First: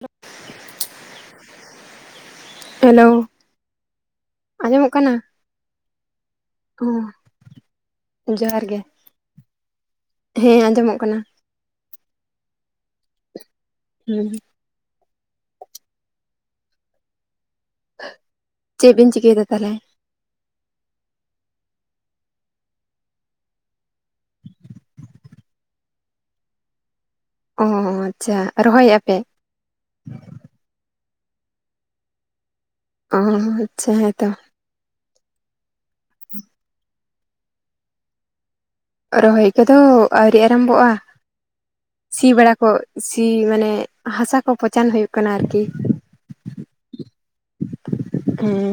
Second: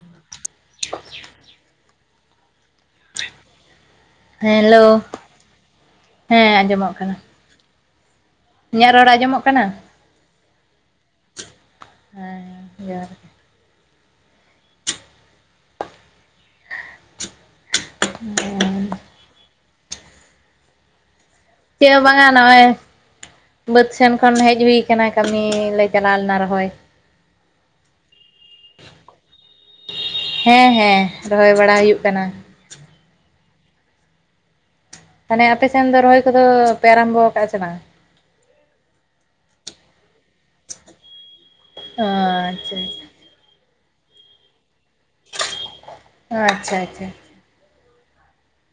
ᱫᱚᱼᱼ hello. Hello ᱦᱮᱸ ᱚ ᱟᱸᱡᱚᱢᱚᱜ ᱠᱟᱱᱟ ᱾ ᱡᱚᱦᱟᱨ ᱜᱮ ᱤᱧᱟᱜ ᱨᱚᱲ ᱟᱸᱡᱚᱢᱚᱜ ᱠᱟᱱᱟ? ᱦᱮᱸ ᱟᱸᱡᱚᱢᱚᱜ ᱠᱟᱱᱟ ᱦᱮᱸ ᱡᱚᱦᱟᱨ ᱜᱮ ᱦᱩᱸ ᱦᱩᱸ [unintelligible] ᱪᱮᱫ ᱵᱤᱱ ᱪᱤᱠᱟᱹᱭᱮᱫᱟ ᱛᱟᱦᱚᱞᱮ? ᱪᱮᱫ ᱦᱚᱸ ᱵᱟᱝ ᱟ ᱱᱚᱜ-ᱚᱭ ᱵᱟᱹᱫᱽ ᱥᱮᱱ ᱠᱷᱚᱱ ᱦᱮᱡ ᱦᱩᱭ ᱠᱟᱱᱟ ᱠᱟᱹᱢᱤᱞᱮ ᱪᱟᱞᱟᱣ ᱞᱮᱱᱟ ᱨᱚᱦᱚᱭ ᱚ ᱟᱪᱪᱷᱟ ᱨᱚᱦᱚᱭᱮᱜ-ᱟ ᱯᱮ ᱦᱮᱸ ᱦᱮᱸ ᱨᱚᱦᱚᱭ ᱵᱟᱲᱟ ᱦᱩᱭᱩᱜ ᱠᱟᱱᱟ᱾ ᱚ ᱟᱪᱪᱷᱟ ᱦᱮᱸᱛᱚ ᱛᱟᱦᱚᱞᱮ ᱟᱯᱮᱥᱮᱱ ᱫᱚ ᱨᱚᱦᱚᱭ ᱠᱚᱫᱚ ᱯᱮ ᱟᱨᱟᱢᱵᱚ ᱠᱟᱜ-ᱟ ᱥᱮ ᱵᱟᱝ? ᱨᱚᱦᱚᱭ ᱠᱚᱫᱚ ᱟᱹᱣᱨᱤ ᱟᱨᱟᱢᱵᱷᱚᱜ-ᱟ ᱥᱤ ᱵᱟᱲᱟ ᱠᱚ ᱟᱪᱪᱷᱟ ᱥᱤ ᱢᱟᱱᱮ ᱦᱟᱥᱟ ᱠᱚ ᱯᱚᱪᱟᱱ ᱦᱩᱭᱩᱜ ᱠᱟᱱᱟ ᱟᱨᱠᱤ ᱟᱪᱪᱷᱟ ᱟᱪᱪᱷᱟ ᱦᱩᱸ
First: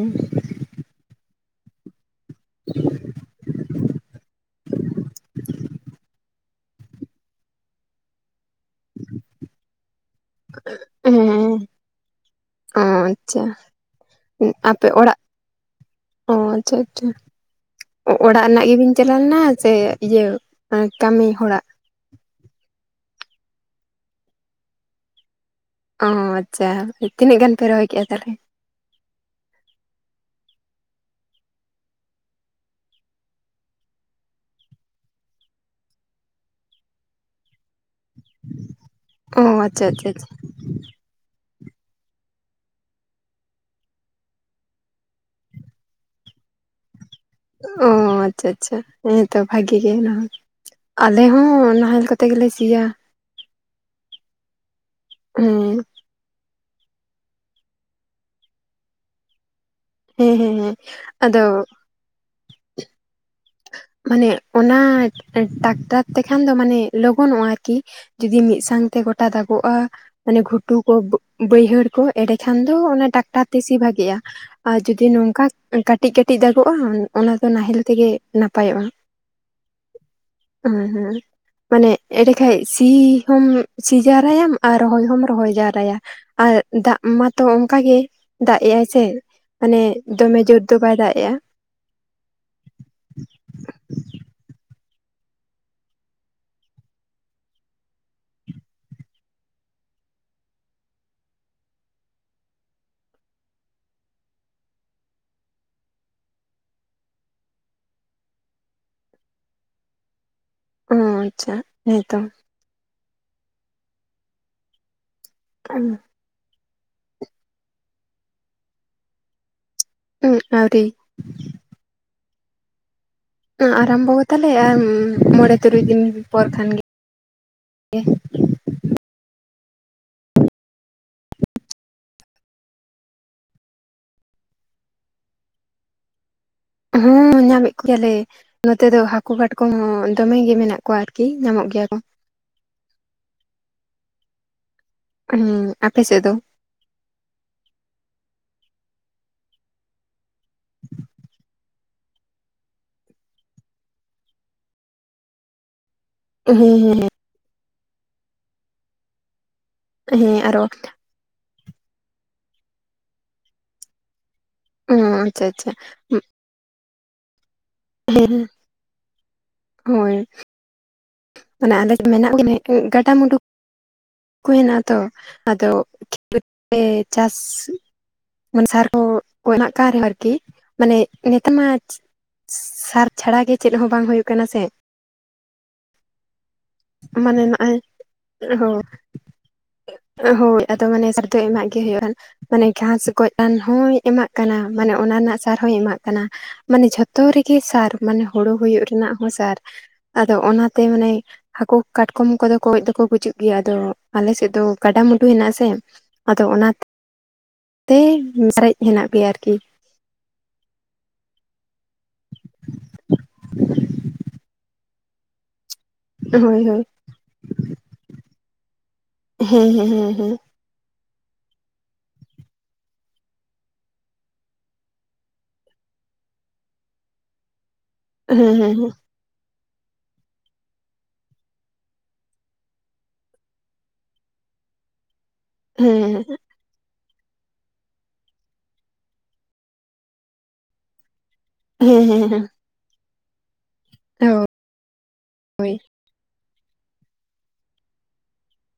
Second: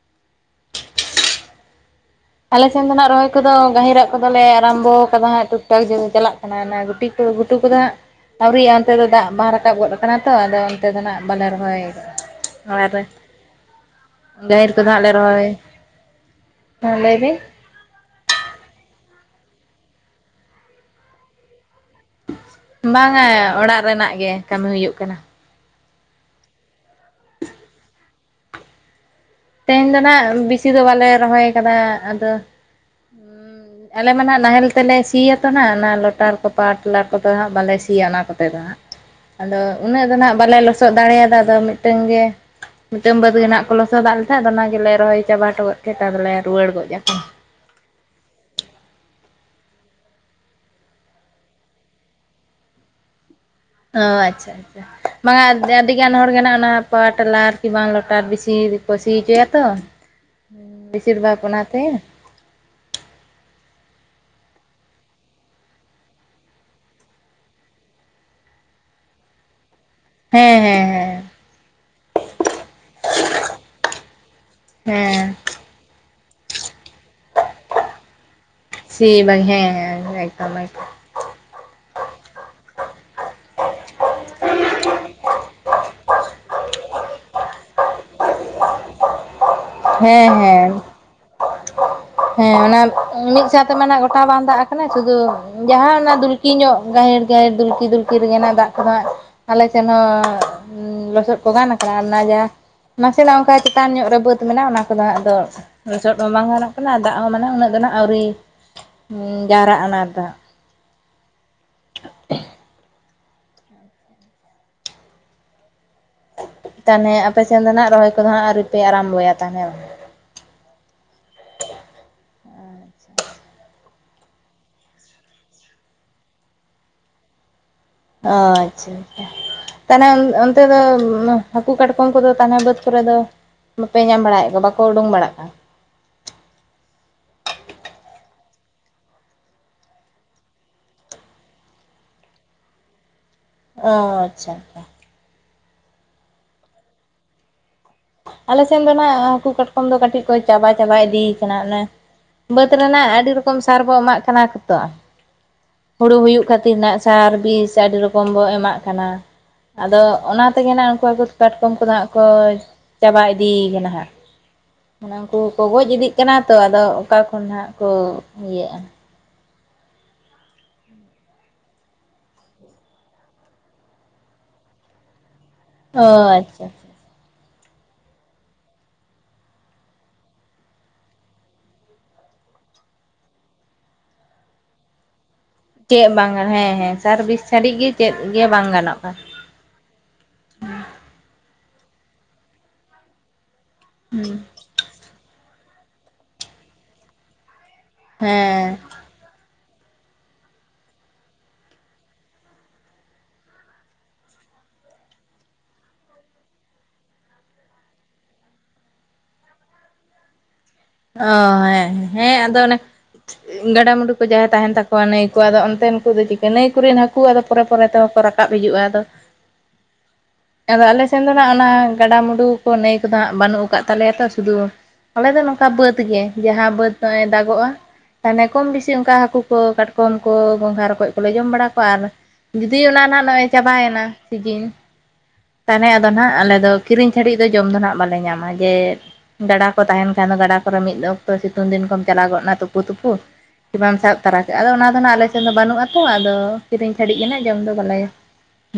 ᱟᱞᱮ ᱥᱮᱱ ᱫᱚᱱᱟᱜ ᱨᱚᱭ ᱠᱩ ᱠᱚᱫᱚ ᱜᱟᱹᱦᱤᱨᱟᱜ ᱠᱚᱫᱚᱞᱮ ᱟᱨᱟᱢᱵᱚ ᱠᱟᱫᱟ ᱦᱟᱜ ᱴᱩᱠ ᱴᱟᱠ ᱡᱮ ᱪᱟᱞᱟᱜ ᱠᱟᱱᱟ ᱜᱩᱴᱩ ᱠᱚ ᱜᱷᱩ ᱠᱚᱫᱚ ᱦᱟᱸᱜ ᱟᱹᱣᱨᱤ ᱭᱟᱜ ᱚᱱᱛᱮ ᱫᱚ ᱫᱟᱜ ᱵᱟᱝ ᱨᱟᱠᱟᱵ ᱜᱚᱫ ᱠᱟᱱᱟ ᱛᱚ ᱟᱫᱚ ᱚᱱᱛᱮ ᱫᱚ ᱱᱟᱜ ᱦᱮᱸ ᱵᱟᱞᱮ ᱨᱚᱦᱚᱭᱫᱟ ᱚ ᱟᱨ ᱟᱪᱪᱷᱟ ᱜᱟᱹᱭᱤᱨ ᱠᱚ ᱟᱯᱮ ᱦᱚᱞᱮ ᱚᱲᱟᱜ ᱨᱚᱦᱚᱭ ᱚ ᱟᱪᱪᱷᱟ ᱦᱮᱸ ᱟᱪᱪᱷᱟ ᱞᱟᱹᱭ ᱵᱤᱱ ᱚᱲᱟᱜ ᱨᱮᱱᱟᱜ ᱜᱮᱵᱤᱱ ᱪᱟᱞᱟᱣ ᱞᱮᱱᱟ ᱥᱮ ᱤᱭᱟᱹ ᱠᱟᱹᱢᱤ ᱦᱚᱲ ᱟᱜ? ᱵᱟᱝ ᱟ ᱚᱲᱟᱜ ᱨᱮᱱᱟᱜ ᱜᱮ ᱠᱟᱹᱢᱤ ᱦᱩᱭᱩᱜ ᱠᱟᱱᱟ᱾ ᱚ ᱟᱪᱪᱷᱟ ᱛᱤᱱᱟᱹᱜ ᱜᱟᱱ ᱯᱮ ᱨᱚᱦᱚᱭ ᱠᱮᱫ-ᱟ ᱛᱟᱦᱚᱞᱮ ᱛᱮᱦᱮᱧ ᱫᱚ ᱱᱟᱜ ᱵᱮᱥᱤ ᱫᱚ ᱵᱟᱞᱮ ᱨᱚᱦᱚᱭ ᱠᱟᱫᱟ ᱟᱫᱚ ᱟᱞᱮ ᱢᱟ ᱱᱟᱜ ᱱᱟᱦᱮᱞ ᱛᱮᱞᱮ ᱥᱤᱭᱟᱛᱚ ᱚᱱᱟ ᱞᱚᱴᱟᱨ ᱠᱚ ᱯᱟᱴᱞᱟ ᱠᱚᱫᱚ ᱦᱟᱜ ᱵᱟᱞᱮ ᱥᱤᱭᱟ ᱚᱱᱟ ᱠᱚᱛᱮ ᱫᱚ ᱦᱟᱜ, ᱚ ᱟᱫᱚ ᱟᱪᱪᱷᱟ ᱩᱱᱟᱹᱜ ᱟᱪᱪᱷᱟ ᱫᱚ ᱟᱪᱪᱷᱟ, ᱱᱟᱜ ᱵᱟᱞᱮ ᱞᱚᱥ ᱞᱚᱥᱚᱫ ᱫᱟᱲᱮᱭᱟᱫᱟ ᱟᱫᱚ ᱢᱤᱫᱴᱟᱝ ᱜᱮ ᱢᱤᱫᱴᱟᱝ ᱵᱟᱹᱫᱽ ᱜᱮ ᱦᱟᱜ ᱠᱚ ᱞᱚᱥᱚᱫᱟᱜ [unintelligible] ᱚᱱᱟᱜᱮᱞᱮ ᱨᱚᱦᱚᱭ ᱪᱟᱵᱟᱴᱚ ᱜᱚᱫ ᱠᱮᱛᱟᱫᱚᱞᱮ ᱨᱩᱩᱭᱟᱹᱲ ᱜᱚᱡ ᱟᱠᱟᱱᱟ ᱚ ᱟᱪᱪᱷᱟ ᱟᱪᱪᱷᱟ ᱦᱮᱸᱛᱚ ᱵᱷᱟᱜᱤ ᱜᱮ ᱚᱱᱟᱦᱚ ᱟᱞᱮ ᱦᱚᱸ ᱱᱟᱦᱮᱞ ᱠᱟᱛᱮ ᱜᱮᱞᱮ ᱥᱤᱭᱟ ᱚ ᱟᱪᱪᱷᱟ ᱟᱪᱪᱷᱟ ᱵᱟᱝᱟ ᱦᱮᱸ ᱟᱹᱰᱤᱜᱟᱱ ᱦᱚᱲ ᱜᱮ ᱱᱟᱜ ᱚᱱᱟ ᱯᱟᱣᱟᱨ ᱴᱮᱞᱟᱨ ᱠᱤᱝᱵᱟ ᱞᱚᱴᱟᱨ ᱵᱮᱥᱤ ᱠᱚ ᱥᱤ ᱦᱚᱪᱚᱭᱟᱛᱚ ᱦᱮᱸ ᱦᱮᱸ ᱦᱮᱸ ᱵᱤᱥᱤᱨ ᱵᱷᱟᱜᱽ ᱟᱫᱚ ᱚᱱᱟᱛᱮ ᱢᱟᱱᱮ ᱚᱱᱟ ᱴᱟᱠᱴᱟᱨ ᱛᱮᱠᱷᱟᱱ ᱫᱚ ᱢᱟᱱᱮ ᱞᱚᱜᱚᱱᱚᱜ-ᱟ ᱟᱨᱠᱤ ᱡᱩᱫᱤ ᱢᱤᱫ ᱥᱟᱶᱛᱮ ᱜᱚᱴᱟ ᱫᱟᱜᱚᱜ-ᱟ ᱢᱟᱱᱮ ᱦᱮᱸ ᱜᱷᱩᱴᱩ ᱦᱮᱸ ᱠᱚ ᱦᱮᱸ ᱵᱟᱹᱭᱦᱟᱹᱲ ᱠᱚ ᱮᱰᱮᱠᱷᱟᱱ ᱫᱚ ᱚᱱᱟ ᱴᱟᱠᱴᱟᱨ ᱛᱮ ᱤᱥ ᱵᱷᱟᱜᱤ-ᱟ᱾ ᱟᱨ ᱡᱩᱫᱤ ᱦᱮᱸ ᱱᱚᱝᱠᱟ ᱠᱟᱹᱴᱤᱡ ᱠᱟᱹᱴᱤᱡ ᱫᱟᱜᱚᱜ-ᱟ ᱚᱱᱟ ᱫᱚ ᱱᱟᱦᱮᱞ ᱛᱮᱜᱮ ᱱᱟᱯᱟᱭᱚᱜ-ᱟ ᱥᱤ ᱵᱟᱝ ᱦᱮᱸ ᱦᱮᱸ ᱮᱠᱫᱚᱢ ᱮᱠᱫᱚᱢ ᱦᱩᱸ ᱦᱩᱸ ᱢᱟᱱᱮ ᱮᱸᱰᱮ ᱠᱷᱟᱱ ᱥᱤ ᱦᱚᱢ ᱥᱤ ᱡᱟᱣᱨᱟᱭᱟᱢ ᱟᱨ ᱨᱚᱦᱚᱭ ᱦᱚᱢ ᱨᱚᱦᱚᱭ ᱡᱟᱣᱨᱟᱭᱟ ᱟᱨ ᱫᱟᱜ ᱢᱟᱛᱚ ᱚᱱᱠᱟᱜ ᱜᱮ ᱫᱟᱜ ᱮᱜᱟᱭ ᱥᱮ ᱢᱟᱱᱮ ᱦᱮᱸ ᱫᱚᱢᱮ ᱡᱳᱨ ᱦᱮᱸ ᱫᱚ ᱵᱟᱭ ᱫᱟᱜ ᱮᱜ-ᱟ᱾ ᱦᱮᱸ ᱚᱱᱟ ᱢᱤᱫ ᱥᱟᱶᱛᱮ ᱢᱮ ᱜᱚᱴᱟ ᱵᱟᱝ ᱫᱟᱜ ᱠᱟᱱᱟ ᱥᱩᱫᱩ ᱡᱟᱦᱟᱸ ᱚᱱᱟ ᱫᱩᱞ ᱠᱤᱧᱚᱜ ᱜᱟᱹᱦᱮᱤᱨ ᱜᱟᱹᱦᱮᱤᱨ ᱫᱩᱞᱠᱤ ᱫᱩᱞᱠᱤ ᱨᱮᱜᱮᱱᱟᱜ ᱫᱟᱜ ᱠᱚᱫᱚ ᱦᱟᱸᱜ ᱟᱞᱮᱥᱮᱱ ᱦᱚᱸ ᱞᱚᱥᱚᱫ ᱠᱚ ᱜᱟᱱ ᱠᱟᱱᱟ ᱚᱱᱟ ᱡᱟ ᱱᱟᱥᱮᱱᱟᱜ ᱚᱱᱠᱟ ᱪᱮᱛᱟᱱ ᱧᱚᱜ ᱨᱮ ᱵᱟᱹᱫ ᱢᱮᱱᱟᱜᱼᱟ ᱚᱱᱟ ᱠᱚᱫᱚ ᱶᱟᱜ ᱫᱚ, ᱞᱚᱪᱚᱫ ᱦᱚ ᱵᱟᱝ ᱜᱟᱱᱚᱜ ᱠᱟᱱᱟ, ᱫᱟᱜ ᱦᱚᱸ ᱢᱟᱱᱮ ᱩᱱᱟᱹᱜ ᱫᱚ ᱱᱟᱜ ᱟᱹᱣᱨᱤ᱾ ᱡᱟᱣᱨᱟᱜ ᱟᱱᱟ ᱫᱚ᱾ ᱚᱸ ᱪᱟᱜ, ᱦᱳᱭᱛᱚ᱾ ᱩᱸ, ᱛᱟᱦᱱᱮ ᱟᱯᱮᱥᱮᱱ ᱫᱚ ᱱᱟᱜ, ᱨᱚᱦᱚᱭ ᱠᱚᱫᱚ ᱦᱟᱸᱜ ᱟᱣᱨᱤᱯᱮ ᱟᱨᱟᱢᱵᱚᱭᱟ, ᱛᱟᱦᱱᱮ ᱶᱟᱜ! ᱩᱸᱜ, ᱟᱣᱨᱤ᱾ ᱟᱨᱟᱢᱵᱚ ᱜᱚᱛᱟᱞᱮᱻ ᱟᱼᱢ ᱢᱚᱨᱮ-ᱛᱩᱨᱩᱭ ᱫᱤᱱ ᱯᱚᱨ ᱠᱷᱟᱱ ᱜᱮ, ᱜᱮ᱾ ᱟᱼᱪᱪᱷᱟ-ᱪᱪᱷᱟ᱾ ᱛᱟᱱᱮ ᱚᱱ-ᱚᱱᱛᱮ ᱫᱚ ᱩᱸ ᱢᱮ ᱦᱟᱹᱠᱩ, ᱠᱟᱴᱠᱚᱢ ᱠᱚᱫᱚ ᱛᱟᱱᱮ ᱵᱟᱹᱫᱽ ᱠᱚᱨᱮ ᱫᱚ ᱵᱟᱯᱮ ᱧᱟᱢ ᱵᱟᱲᱟᱭᱮᱜ ᱠᱚᱣᱟ, ᱵᱟᱠᱚ ᱩᱰᱩᱝ ᱵᱟᱲᱟᱜ ᱠᱟᱱ? ᱦᱮᱺᱻ, ᱧᱟᱢᱮᱜ ᱠᱚᱠᱮᱭᱟᱞᱮ᱾ ᱱᱚᱛᱮ ᱫᱚ ᱦᱟᱹᱠᱩ, ᱠᱟᱴᱠᱚᱢ ᱫᱚᱢᱮ ᱜᱮ ᱢᱮᱱᱟᱜ ᱠᱚᱣᱟ, ᱟᱨᱠᱤ ᱧᱟᱢᱚᱜ ᱜᱮᱭᱟ ᱠᱚ᱾ ᱚ, ᱟᱪᱪᱷᱟ-ᱪᱷᱟ᱾ ᱦᱩᱸ, ᱟᱯᱮ ᱥᱮᱜ ᱫᱚ? ᱟᱞᱮ ᱥᱮᱱ ᱫᱚ ᱱᱷᱟᱜ ᱦᱟᱠᱩ, ᱠᱟᱴᱠᱚᱢ ᱫᱚ ᱠᱟᱹᱴᱤᱡ ᱠᱚ ᱪᱟᱵᱟ-ᱪᱟᱵᱟ ᱤᱫᱤᱭ ᱠᱟᱱᱟ᱾ ᱚᱱᱮ ᱵᱟᱹᱫᱽ ᱨᱮᱱᱟᱜ, ᱟᱰᱤ ᱨᱚᱠᱚᱢ, ᱥᱟᱨ ᱵᱚ ᱮᱢᱟᱜ ᱠᱟᱱᱟ, ᱠᱚ ᱛᱚ! ᱦᱩᱲᱩ ᱦᱩᱭᱩᱜ ᱦᱮᱸ ᱠᱷᱟᱹᱛᱤᱨ ᱱᱟᱜ ᱦᱮᱸ ᱥᱟᱨ, ᱵᱤᱥ, ᱟᱰᱤ ᱨᱚᱠᱚᱢ ᱵᱚ ᱮᱢᱟᱜ ᱠᱟᱱᱟ᱾ ᱟᱫᱚ ᱦᱮᱸ ᱚᱱᱟ ᱟᱨᱚ ᱛᱮᱜᱮ ᱱᱟᱜ ᱩᱝᱠᱩ ᱣᱟᱠᱩ, ᱠᱟᱴᱠᱚᱢ ᱠᱚᱫᱚ ᱶᱟᱜ ᱠᱚ ᱪᱟᱵᱟ ᱤᱫᱤᱭ ᱠᱟᱱᱟ ᱦᱟᱸᱜ, ᱢᱟᱱᱮ ᱩᱝᱠᱩ ᱟᱪᱪᱷᱟ ᱠᱚ ᱟᱪᱪᱷᱟ ᱜᱚᱡ ᱤᱫᱤᱜ ᱠᱟᱱᱟ ᱛᱚ ᱟᱫᱚ ᱚᱠᱟ ᱠᱷᱚᱱ ᱦᱟᱜ ᱠᱚ, ᱤᱭᱟᱹᱜᱼᱟ? ᱦᱳᱸᱭ! ᱢᱟᱱᱮ [inaudible] ᱜᱟᱰᱟ, ᱢᱩᱩᱰᱩᱠ ᱠᱚ ᱦᱮᱱᱟᱜᱼᱟ ᱛᱚ᱾ ᱟᱫᱚ ᱚ ᱟᱪᱪᱷᱟ ᱟᱪᱪᱷᱟ [inaudible] ᱪᱟᱥ! ᱢᱟᱱ ᱥᱟᱨ ᱠᱚ, ᱠᱚ ᱮᱢᱟᱜ ᱠᱟᱱ ᱨᱮᱦᱚᱸ ᱟᱨᱠᱤ! ᱢᱟᱱᱮ ᱱᱮᱛᱟ ᱢᱟ ᱪᱤ ᱥᱟᱨ ᱪᱷᱟᱲᱟ ᱜᱮ ᱪᱮᱫ ᱦᱚᱸ ᱵᱟᱝ ᱦᱩᱭᱩᱜ ᱠᱟᱱᱟ, ᱥᱮ! ᱪᱮᱜ ᱵᱟᱝ ᱝᱟᱱ ᱦᱮᱸ-ᱦᱮᱸ, ᱥᱟᱨ, ᱵᱤᱥ ᱢᱟᱱᱮ ᱪᱷᱟᱹᱰᱤᱜ ᱱᱚᱜᱼᱚᱭ ᱜᱮ, ᱪᱮᱫ ᱜᱮ ᱵᱟᱝ ᱜᱟᱱᱚᱜᱼᱟ! ᱟᱹ ᱦᱳᱭ ᱟᱫᱚ ᱢᱟᱱᱮ ᱥᱟᱨᱫᱚ ᱮᱢᱟᱜ ᱜᱮ ᱦᱩᱭᱩᱜᱼᱟᱱ, ᱢᱟᱱᱮ ᱜᱷᱟᱥ ᱜᱚᱡ ᱟᱱ ᱦᱚᱸᱭ ᱮᱢᱟᱜ ᱦᱩᱸ ᱠᱟᱱᱟ᱾ ᱢᱟᱱᱮ ᱚᱱᱟᱱ ᱱᱟᱜ ᱥᱟᱨ ᱦᱚᱸᱭ ᱮᱢᱟᱜ ᱠᱟᱱᱟ᱾ ᱢᱟᱱᱮ ᱡᱷᱚᱛᱚ ᱨᱮᱜᱮ ᱥᱟᱨ! ᱢᱟᱱᱮ ᱦᱳᱲᱳ ᱦᱮᱸ ᱦᱳᱭᱳᱜ ᱨᱮᱱᱟᱜ ᱦᱚᱸ ᱥᱟᱨ, ᱟᱫᱚ ᱚᱱᱟᱛᱮ ᱢᱟᱱᱮ ᱦᱟᱠᱳ, ᱠᱟᱴᱠᱚᱢ ᱠᱚᱫᱚ ᱠᱚᱡ ᱫᱚᱠᱚ ᱜᱩᱡᱩᱜ ᱜᱮᱹᱭᱟ, ᱟᱫᱚ ᱟᱞᱮᱥᱮᱜ ᱫᱚ ᱠᱟᱰᱟ, ᱢᱩᱰᱩ ᱦᱮᱱᱟᱜ ᱟᱥᱮ᱾ ᱟᱫᱚ ᱚᱱᱟᱛᱛᱮ ᱩᱸ ᱥᱟᱨᱮᱡ ᱦᱮᱱᱟᱜ ᱯᱮᱭᱟᱨᱠᱤ᱾ ᱚ ᱦᱮᱸ, ᱦᱮᱸ, ᱟᱫᱚ ᱚᱱᱮ ᱜᱟᱰᱟ, ᱢᱩᱰᱩ ᱠᱚ, ᱡᱟᱦᱟᱭ ᱛᱟᱦᱮᱱ ᱛᱟᱠᱚᱣᱟ ᱱᱟᱹᱭ ᱠᱚ᱾ ᱟᱫᱚ ᱚᱱᱛᱮᱱ ᱛᱳᱜ ᱫᱚ ᱪᱤᱠᱟᱹ ᱦᱳᱭ ᱱᱟᱹᱭ ᱦᱳᱭ ᱠᱚᱨᱮᱱ ᱦᱟᱹᱠᱩ, ᱟᱫᱚ ᱯᱚᱨᱮ-ᱯᱚᱨᱮ ᱛᱮᱦᱚᱸ ᱠᱚ ᱨᱟᱠᱟᱵ ᱦᱤᱡᱩᱜᱼᱟ, ᱟᱫᱚ! ᱦᱮᱸ ᱦᱮᱸ ᱦᱮᱸ ᱦᱮᱸ ᱟᱫᱚ ᱟᱞᱮ ᱥᱮᱱ ᱫᱚ ᱱᱟᱜ ᱚᱱᱟ ᱜᱟᱰᱟ, ᱢᱩᱰᱩ ᱠᱚ, ᱱᱟᱹᱭ ᱠᱚᱫᱚ ᱶᱟᱜ ᱵᱟᱹᱱᱩᱜ ᱠᱟᱫ ᱛᱟᱞᱮᱭᱟ! ᱛᱚ ᱥᱩᱫᱩ ᱟᱞᱮ ᱫᱚ ᱱᱚᱝᱠᱟ ᱵᱟᱹᱫᱽ ᱜᱮ᱾ ᱡᱟᱦᱟᱸ ᱵᱟᱹᱫᱽ ᱱᱚᱜᱼᱚᱭ ᱫᱟᱜᱚᱜᱼᱟ, ᱦᱮᱸ ᱦᱮᱸ ᱛᱟᱱᱮ ᱠᱚᱢ ᱵᱤᱥᱤ ᱚᱝᱠᱟ ᱦᱟᱹᱠᱩ ᱠᱚ, ᱠᱟᱴᱠᱚᱢ ᱠᱚ, ᱜᱚᱸᱜᱷᱟ, ᱨᱚᱠᱚᱡ ᱠᱚᱞᱮ ᱡᱚᱢ ᱵᱟᱲᱟ ᱠᱚᱣᱟ ᱟᱨ ᱡᱩᱫᱤ ᱚᱱᱟ ᱱᱟᱜ ᱱᱚᱜᱼᱚᱭ ᱪᱟᱵᱟᱭᱮᱱᱟ ᱥᱤᱡᱤᱱ᱾ ᱛᱟᱦᱱᱮ ᱟᱫᱚ ᱦᱮᱸ ᱱᱷᱟᱜ ᱟᱞᱮ ᱫᱚ, ᱠᱤᱨᱤᱧ ᱪᱷᱟᱹᱰᱤᱡ ᱫᱚ, ᱡᱚᱢ ᱫᱚ ᱱᱷᱟᱜ ᱵᱟᱞᱮ ᱧᱟᱢᱟ! ᱡᱮ ᱜᱟᱰᱟ ᱠᱚ ᱛᱟᱦᱮᱱ ᱠᱷᱟᱱ ᱫᱚ ᱜᱟᱰᱟ ᱠᱚᱨᱮ ᱢᱤᱫ ᱚᱠᱛᱚ ᱥᱤᱛᱩᱝ ᱫᱤᱱ ᱠᱚᱢ ᱦᱮᱸ ᱦᱮᱸ ᱪᱟᱞᱟᱣ ᱜᱚᱜ ᱦᱮᱸ ᱱᱟ, ᱛᱩᱯᱩ--ᱛᱩᱯᱩ! ᱵᱟᱢ ᱥᱟᱵ ᱛᱟᱨᱟ ᱠᱟᱜᱼᱟ, ᱟᱫᱚ ᱚᱱᱟ ᱫᱚ ᱱᱷᱟᱜ, ᱟᱞᱮ ᱥᱮᱱ ᱫᱚ ᱦᱳᱭ ᱵᱟᱹᱱᱩᱜ ᱟᱛᱚᱻ ᱟᱫᱚ ᱠᱤᱫᱤᱧ ᱪᱷᱟᱹᱰᱤᱡ ᱜᱮᱱᱟᱜ ᱡᱚᱢ ᱫᱚ ᱵᱟᱞᱟᱭᱟ,